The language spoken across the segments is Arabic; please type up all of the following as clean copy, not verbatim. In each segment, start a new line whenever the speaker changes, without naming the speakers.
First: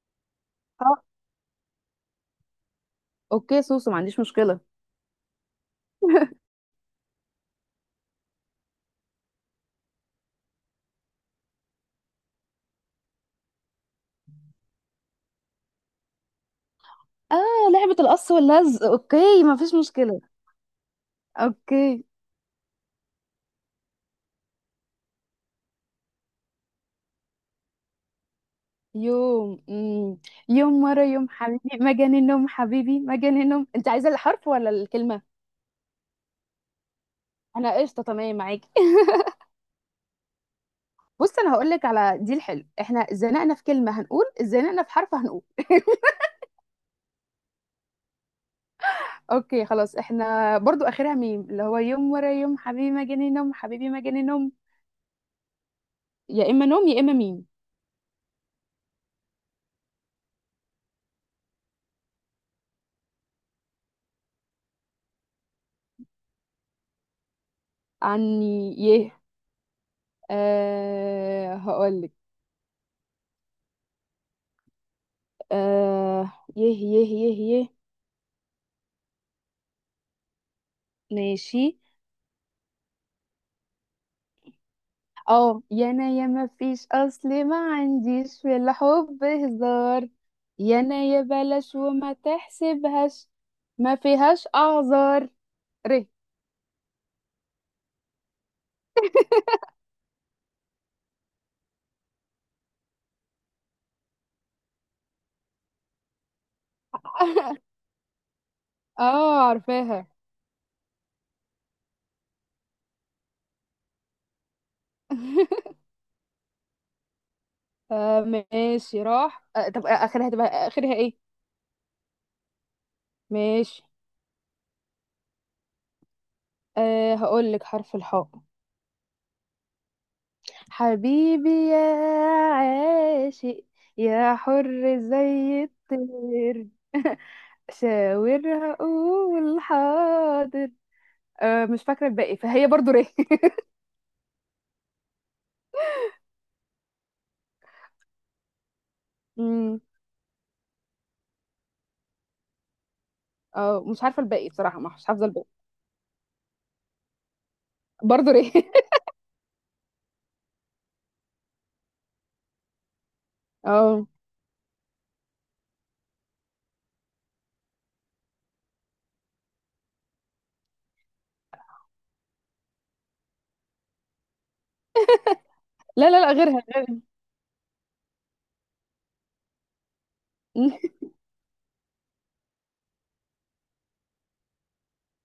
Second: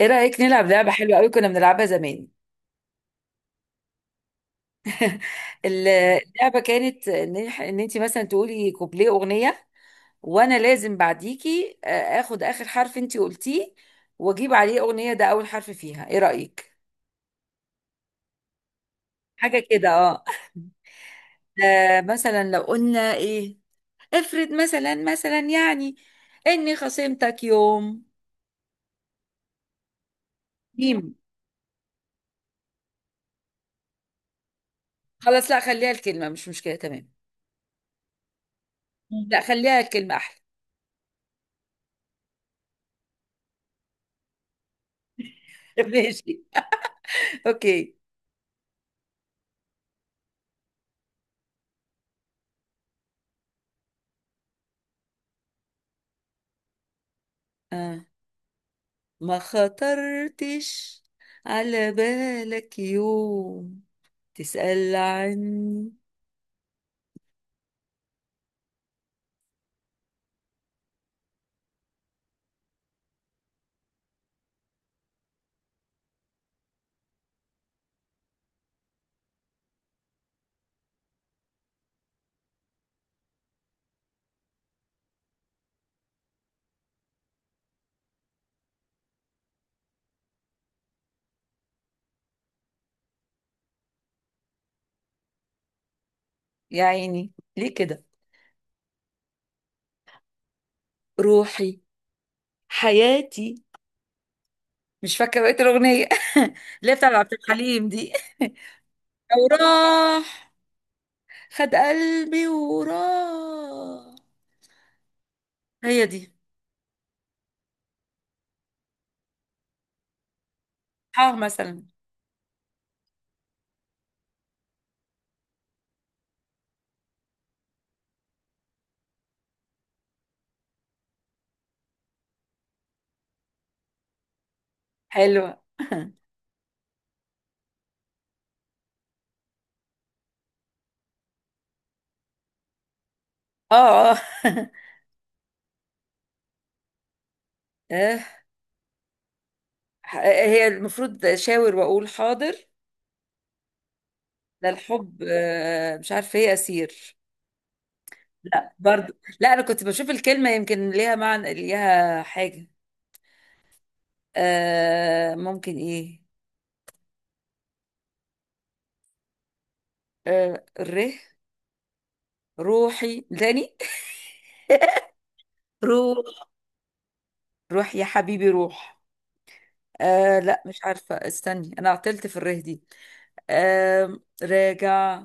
ايه رأيك نلعب لعبة
اه،
حلوة قوي، كنا بنلعبها زمان؟
اوكي سوسو، ما عنديش مشكلة.
اللعبة كانت ان انت مثلا تقولي كوبليه أغنية، وانا لازم بعديكي اخد اخر حرف انت قلتيه واجيب عليه أغنية ده اول حرف فيها. ايه رأيك؟
اه، لعبة القص واللزق. اوكي، ما
حاجة
فيش
كده،
مشكلة.
اه.
اوكي.
مثلا لو قلنا ايه. افرض مثلا يعني اني خصمتك يوم.
يوم يوم ورا
ميم.
يوم حبيبي مجان النوم، حبيبي مجان النوم. انت عايزة الحرف ولا الكلمة؟
خلاص، لا خليها الكلمة، مش مشكلة، تمام.
انا قشطة، تمام معاكي.
لا خليها الكلمة احلى.
بص، انا هقول لك على دي الحلو، احنا زنقنا في كلمة هنقول زنقنا في حرف هنقول.
ماشي. اوكي.
اوكي خلاص، احنا برضو اخرها ميم، اللي هو يوم ورا يوم حبيبي مجاني نوم، حبيبي مجاني نوم. يا اما نوم يا اما ميم.
آه. ما خطرتش على بالك يوم تسأل عني؟
عني، يه. أه هقولك. آه، يه يه يه يه. ماشي. اه، يا انا يا ما فيش، اصل ما عنديش في الحب هزار، يا انا يا بلاش وما تحسبهاش، ما فيهاش اعذار. ره.
يا عيني ليه كده؟ روحي حياتي. مش فاكرة بقية الأغنية، اللي هي بتاع عبد الحليم دي. لو
اه عارفاها.
راح، خد قلبي وراح. هي دي.
آه ماشي، راح. آه، طب اخرها هتبقى اخرها ايه؟
اه مثلا.
ماشي. آه هقول لك حرف الحاء. حبيبي يا عاشق، يا حر
حلوة.
زي الطير. شاور، هقول حاضر. أه مش فاكرة الباقي، فهي برضو ري.
اه، اه.
أمم،
آه، هي المفروض شاور واقول حاضر.
اه مش عارفة الباقي
ده
بصراحة، مش
الحب،
حافظة الباقي.
مش عارفة ايه اسير.
برضو ري.
لا برضو. لا انا كنت بشوف الكلمه يمكن ليها معنى، ليها حاجه.
اه،
ممكن ايه. ره. روحي تاني.
لا لا لا،
روح.
غيرها.
روح يا حبيبي روح. لا مش عارفه، استني، انا عطلت في الره دي. راجع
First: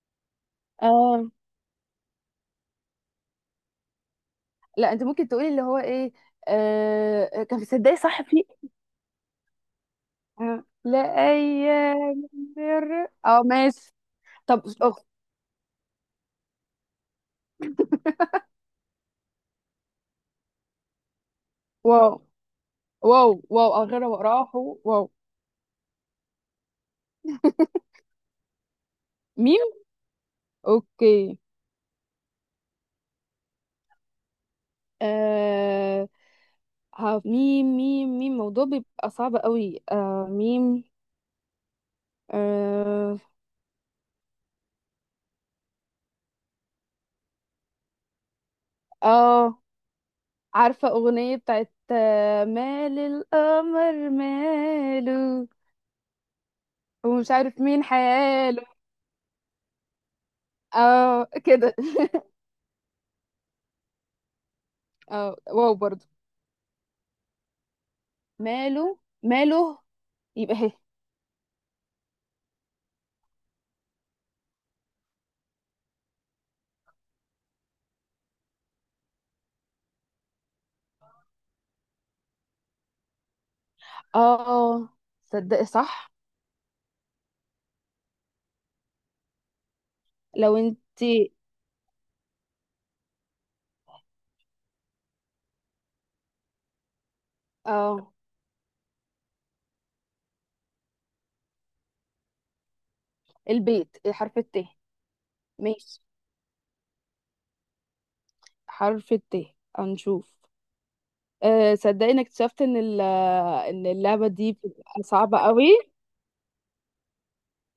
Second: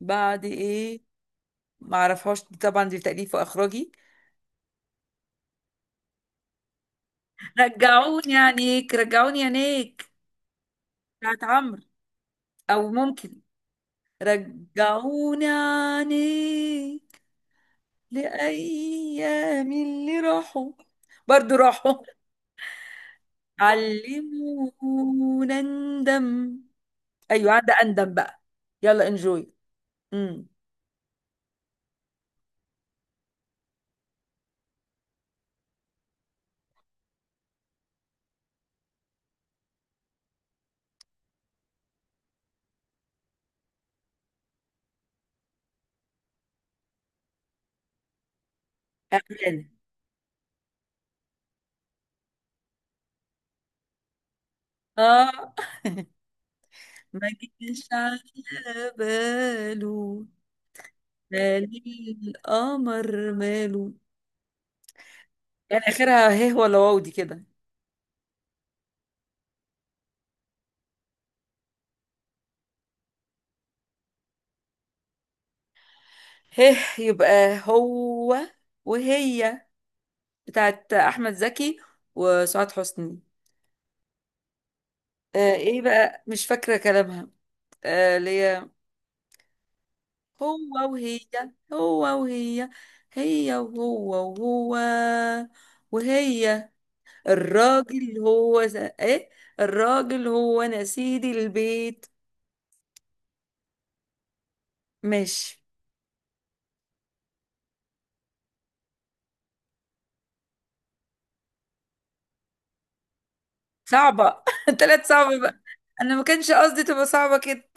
بعد ايه.
اه
ما اعرفهاش طبعا، دي تأليف واخراجي.
لا، انت ممكن تقولي اللي هو ايه. آه، كان في صدقي صح،
رجعوني
في.
عينيك، رجعوني عينيك
آه، لا
بتاعت عمرو.
ايام.
او
الر-
ممكن
اه ماشي. طب أوه.
رجعوني عينيك لأيام اللي راحوا. برضو راحوا.
واو، واو واو أغرب، راحوا واو.
علمونا ندم. أيوة عندي أندم بقى. يلا انجوي.
ميم.
امم.
أوكي. آه. ها، ميم ميم ميم، الموضوع بيبقى صعب قوي. آه ميم. آه. آه،
يعني
عارفة أغنية بتاعت مال القمر
اه،
ماله،
ما
ومش عارف مين
جيش على
حاله؟
باله.
اه
مال
كده.
القمر ماله.
اه، واو
يعني
برضو.
آخرها هيه ولا واو دي كده؟
ماله ماله. يبقى هي.
هيه يبقى هو وهي، بتاعت أحمد زكي وسعاد حسني.
اه صدق
ايه
صح.
بقى، مش فاكرة كلامها. ليه. هو
لو انت.
وهي. هو وهي. هي وهو. وهو وهي.
اه.
الراجل هو ايه، الراجل هو انا سيد البيت.
البيت، حرف الت.
ماشي.
ماشي. حرف الت، هنشوف. أه صدقني، انك اكتشفت ان اللعبه
صعبة،
دي بتبقى
طلعت
صعبه
صعبة بقى.
قوي.
انا ما كانش قصدي تبقى صعبة كده.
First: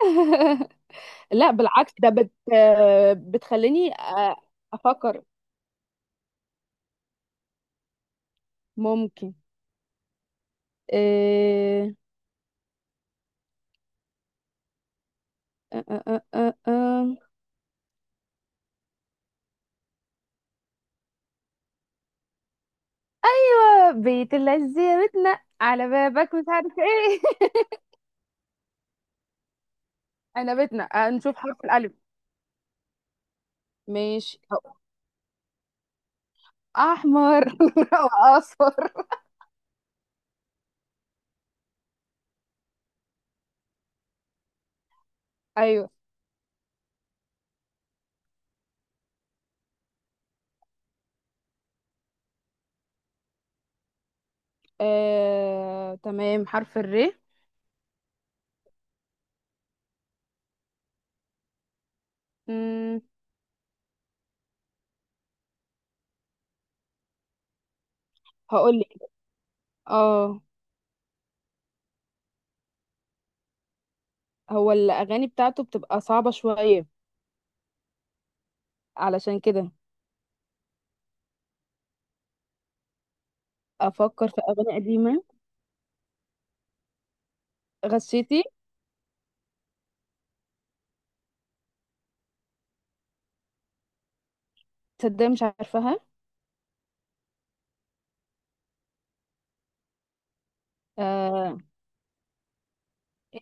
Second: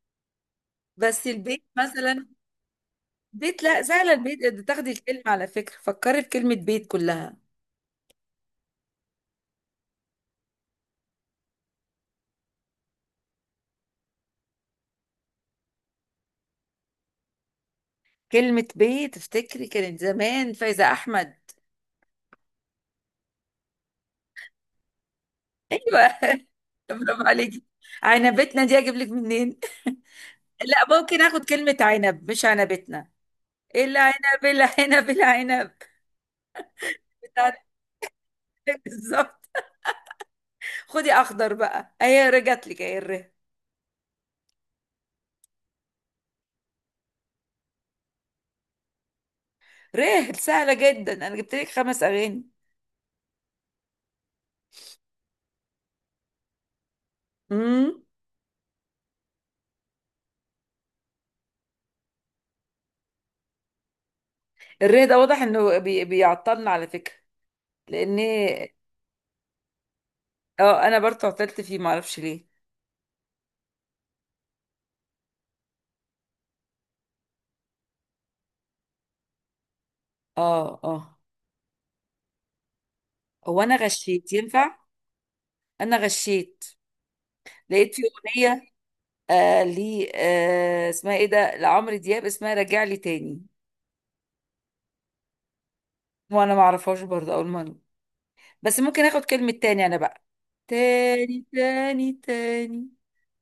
بس
لا
البيت
بالعكس، ده
مثلا.
بت آه،
بيت لا
بتخليني.
سهلة، البيت ده تاخدي الكلمة.
افكر.
على فكرة فكري في كلمة بيت كلها.
ممكن. إيه... أه أه أه أه.
كلمة بيت افتكري، كانت زمان فايزة احمد.
آه، بيت الذي، بيتنا على
ايوه.
بابك مش عارف ايه.
برافو عليكي. انا بيتنا دي اجيب لك منين؟
انا بيتنا.
لا،
آه،
ممكن
نشوف
اخد
حرف
كلمة
الالف.
عنب، مش عنبتنا.
ماشي.
العنب العنب العنب.
احمر.
بتاعتك.
واصفر.
بالظبط. خدي اخضر بقى، اهي رجعت لك اهي الره.
ايوه.
ره سهلة جدا، انا جبت لك خمس اغاني.
تمام، حرف الر.
امم. الره ده واضح انه بيعطلنا على فكرة. لان
هقول لك. اه.
اه انا برضه عطلت فيه، معرفش ليه.
هو الأغاني بتاعته بتبقى صعبة شوية علشان كده.
اه، اه. هو انا
أفكر
غشيت
في
ينفع؟
أغاني قديمة.
انا غشيت، لقيت في
غشيتي؟
اغنية لي اسمها ايه ده، لعمرو دياب، اسمها راجع لي تاني.
تصدق مش عارفاها.
وانا ما اعرفهاش برضه اول مرة. بس ممكن اخد كلمة تاني انا بقى. تاني
آه،
تاني تاني.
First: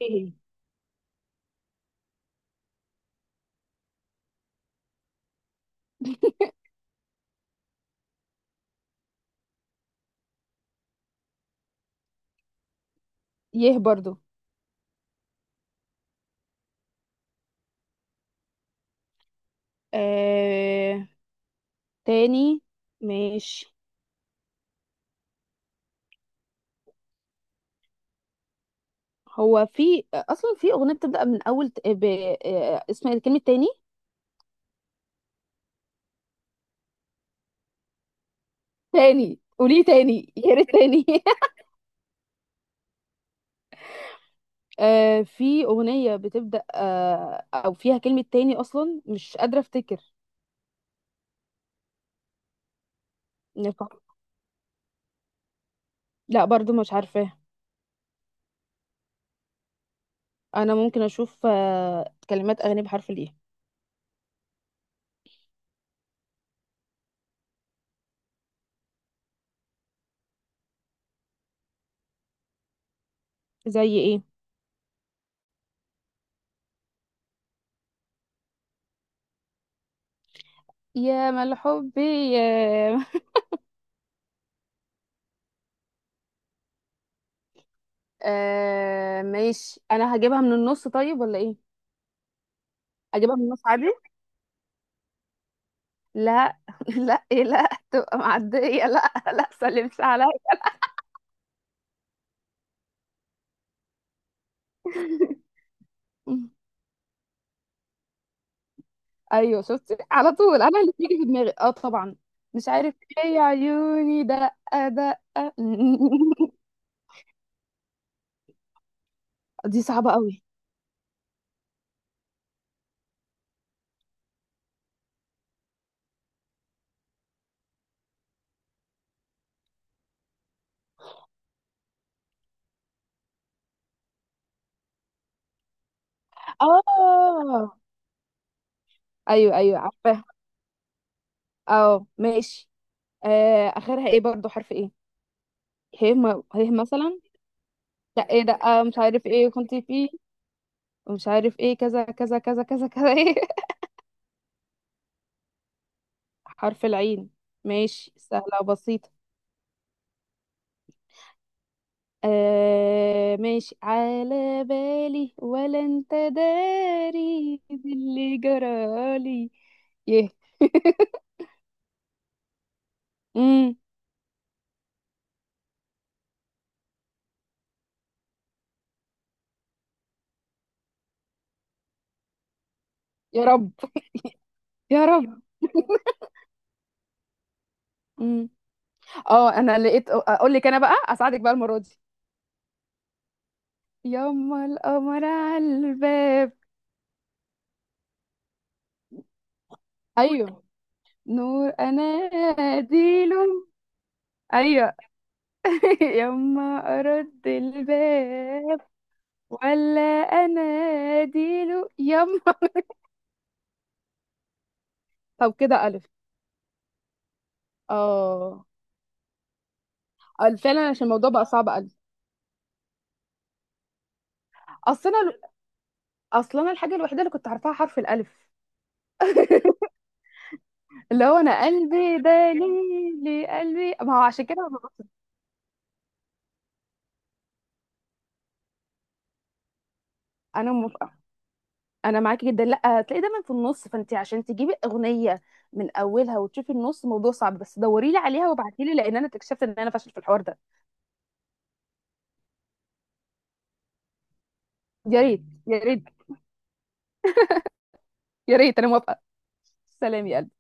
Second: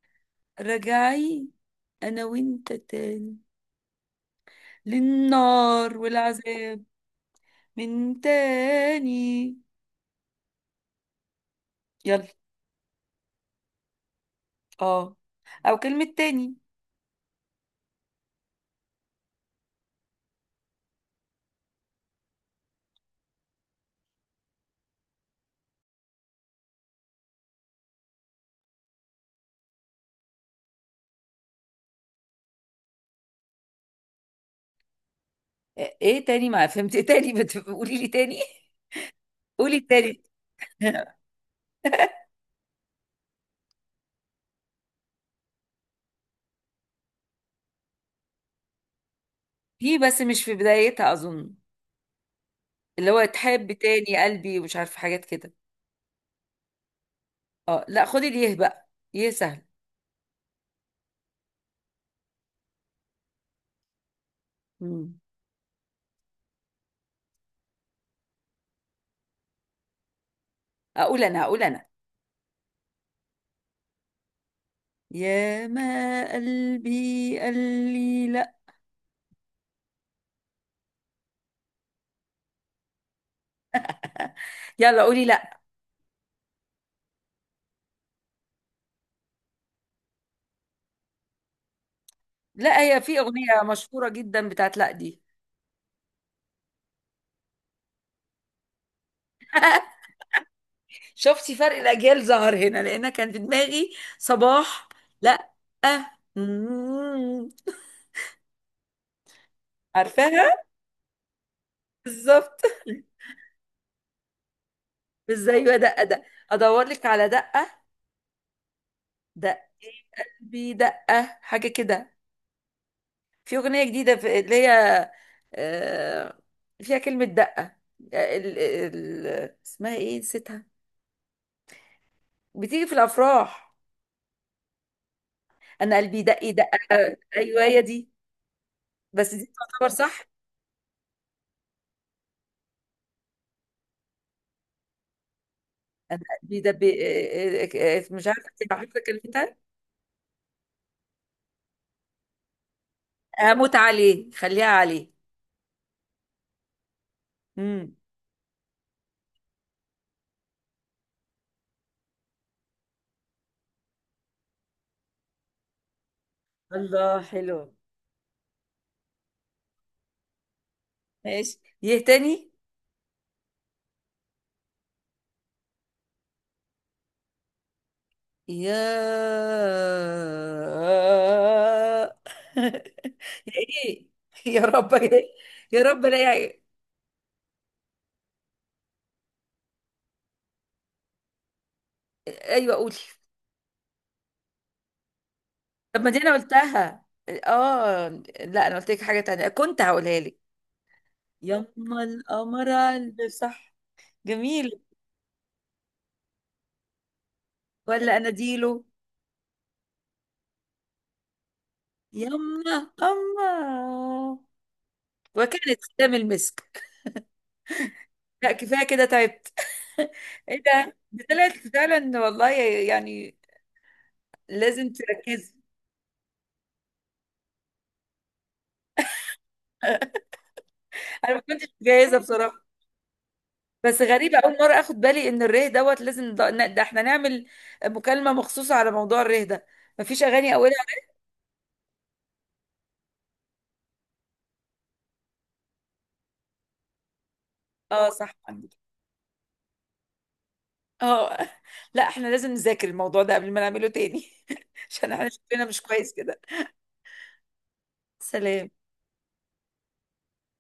ايه.
رجعي انا وانت تاني للنار والعذاب. من تاني. يلا.
يه برضو.
اه. او كلمة تاني.
آه تاني. ماشي. هو في أصلا في أغنية بتبدأ من أول آه، اسم الكلمة تاني.
ايه تاني، ما فهمت، ايه تاني قولي لي تاني.
تاني
قولي
قوليه،
التاني.
تاني. يا ريت تاني. آه، في أغنية بتبدأ آه أو فيها كلمة تاني، أصلا مش قادرة
في،
أفتكر.
بس مش في بدايتها اظن، اللي هو تحب
نفع-
تاني قلبي، ومش عارفه حاجات كده.
لا برضو مش عارفاها.
اه، لا خدي ليه بقى. يه سهل.
انا ممكن اشوف كلمات اغاني بحرف الايه.
مم. اقول انا، اقول انا
زي ايه؟
يا ما قلبي قال لي لا.
يا مال حبي، يا.
يلا قولي لا.
آه ماشي، انا هجيبها من النص طيب ولا ايه؟
لا، هي في
اجيبها من
أغنية
النص عادي.
مشهورة جدا بتاعت لا دي.
لا. لا إيه، لا تبقى معديه، لا لا سلمش عليا.
شفتي فرق الاجيال ظهر هنا، لان كان في دماغي صباح. لا. أه. مم.
ايوه شفتي على
عارفاها.
طول، انا اللي بيجي في دماغي اه طبعا.
بالظبط.
مش عارف ايه يا عيوني دقه. دقه.
ازاي يا دقه ده؟ ادور لك على دقه. دقه.
دي صعبه قوي.
قلبي دقه، حاجه كده. في اغنيه جديده، في اللي هي، آه، فيها كلمه دقه. اسمها ايه، نسيتها. بتيجي في الافراح. انا قلبي دق دق. ايوه
اه.
هي دي. بس دي
ايوه ايوه،
تعتبر صح.
عارفاها. اه ماشي. آه اخرها ايه؟ برضو حرف ايه.
انا قلبي
هي
دق،
مثلا.
مش
لا ايه
عارفه،
ده،
انت
آه مش
عارفه
عارف ايه
كلمتها؟
كنت فيه، ومش عارف ايه كذا كذا كذا كذا كذا ايه.
هموت عليه خليها عليه.
حرف العين.
امم.
ماشي، سهلة وبسيطة. آه ماشي، على بالي ولا انت
الله
داري
حلو.
باللي جرالي. يه.
ماشي يه تاني.
امم.
يا. يا
يا رب.
ايه؟ يا رب يا
يا
إيه؟
رب.
يا رب لا.
امم. اه انا لقيت، اقول لك انا بقى اساعدك بقى المرة دي.
ايوه قولي.
يما القمر على
طب ما دي انا
الباب.
قلتها اه. لا، انا قلت لك حاجه تانية كنت هقولها لك.
ايوه. نور
يما
أنا
القمر قلبي
ديل.
صح. جميل.
أيوة. يما، أرد
ولا
الباب
أناديله.
ولا أنا ديل يما.
يما. أما.
طب
وكانت
كده ألف.
ختام المسك. لا
اه.
كفاية كده، تعبت.
آه،
ايه
فعلا
ده،
عشان
دي
الموضوع بقى
طلعت
صعب. ألف.
فعلا والله يعني. لازم
أصل أنا
تركزي.
أصل أنا الحاجة الوحيدة اللي كنت عارفاها حرف الألف. اللي
انا
هو
ما
أنا
كنتش جاهزه
قلبي
بصراحه.
دليلي، قلبي
بس
ما هو،
غريبه
عشان
اول
كده.
مره اخد بالي ان الريه دوت لازم، ده احنا نعمل مكالمه مخصوصه على موضوع الريه ده. مفيش اغاني
أنا
اولها.
موافقة. انا معاكي جدا، لا هتلاقي دايما في النص، فانت عشان تجيبي اغنيه من اولها وتشوفي النص موضوع صعب، بس
اه
دوري لي
صح.
عليها وابعتي لي، لان انا اكتشفت ان انا فاشل في الحوار ده.
اه. لا احنا لازم نذاكر الموضوع ده قبل ما نعمله تاني. عشان
يا
احنا
ريت
شكلنا
يا
مش
ريت.
كويس كده.
يا
سلام.
ريت. انا موافقه. سلام يا قلبي.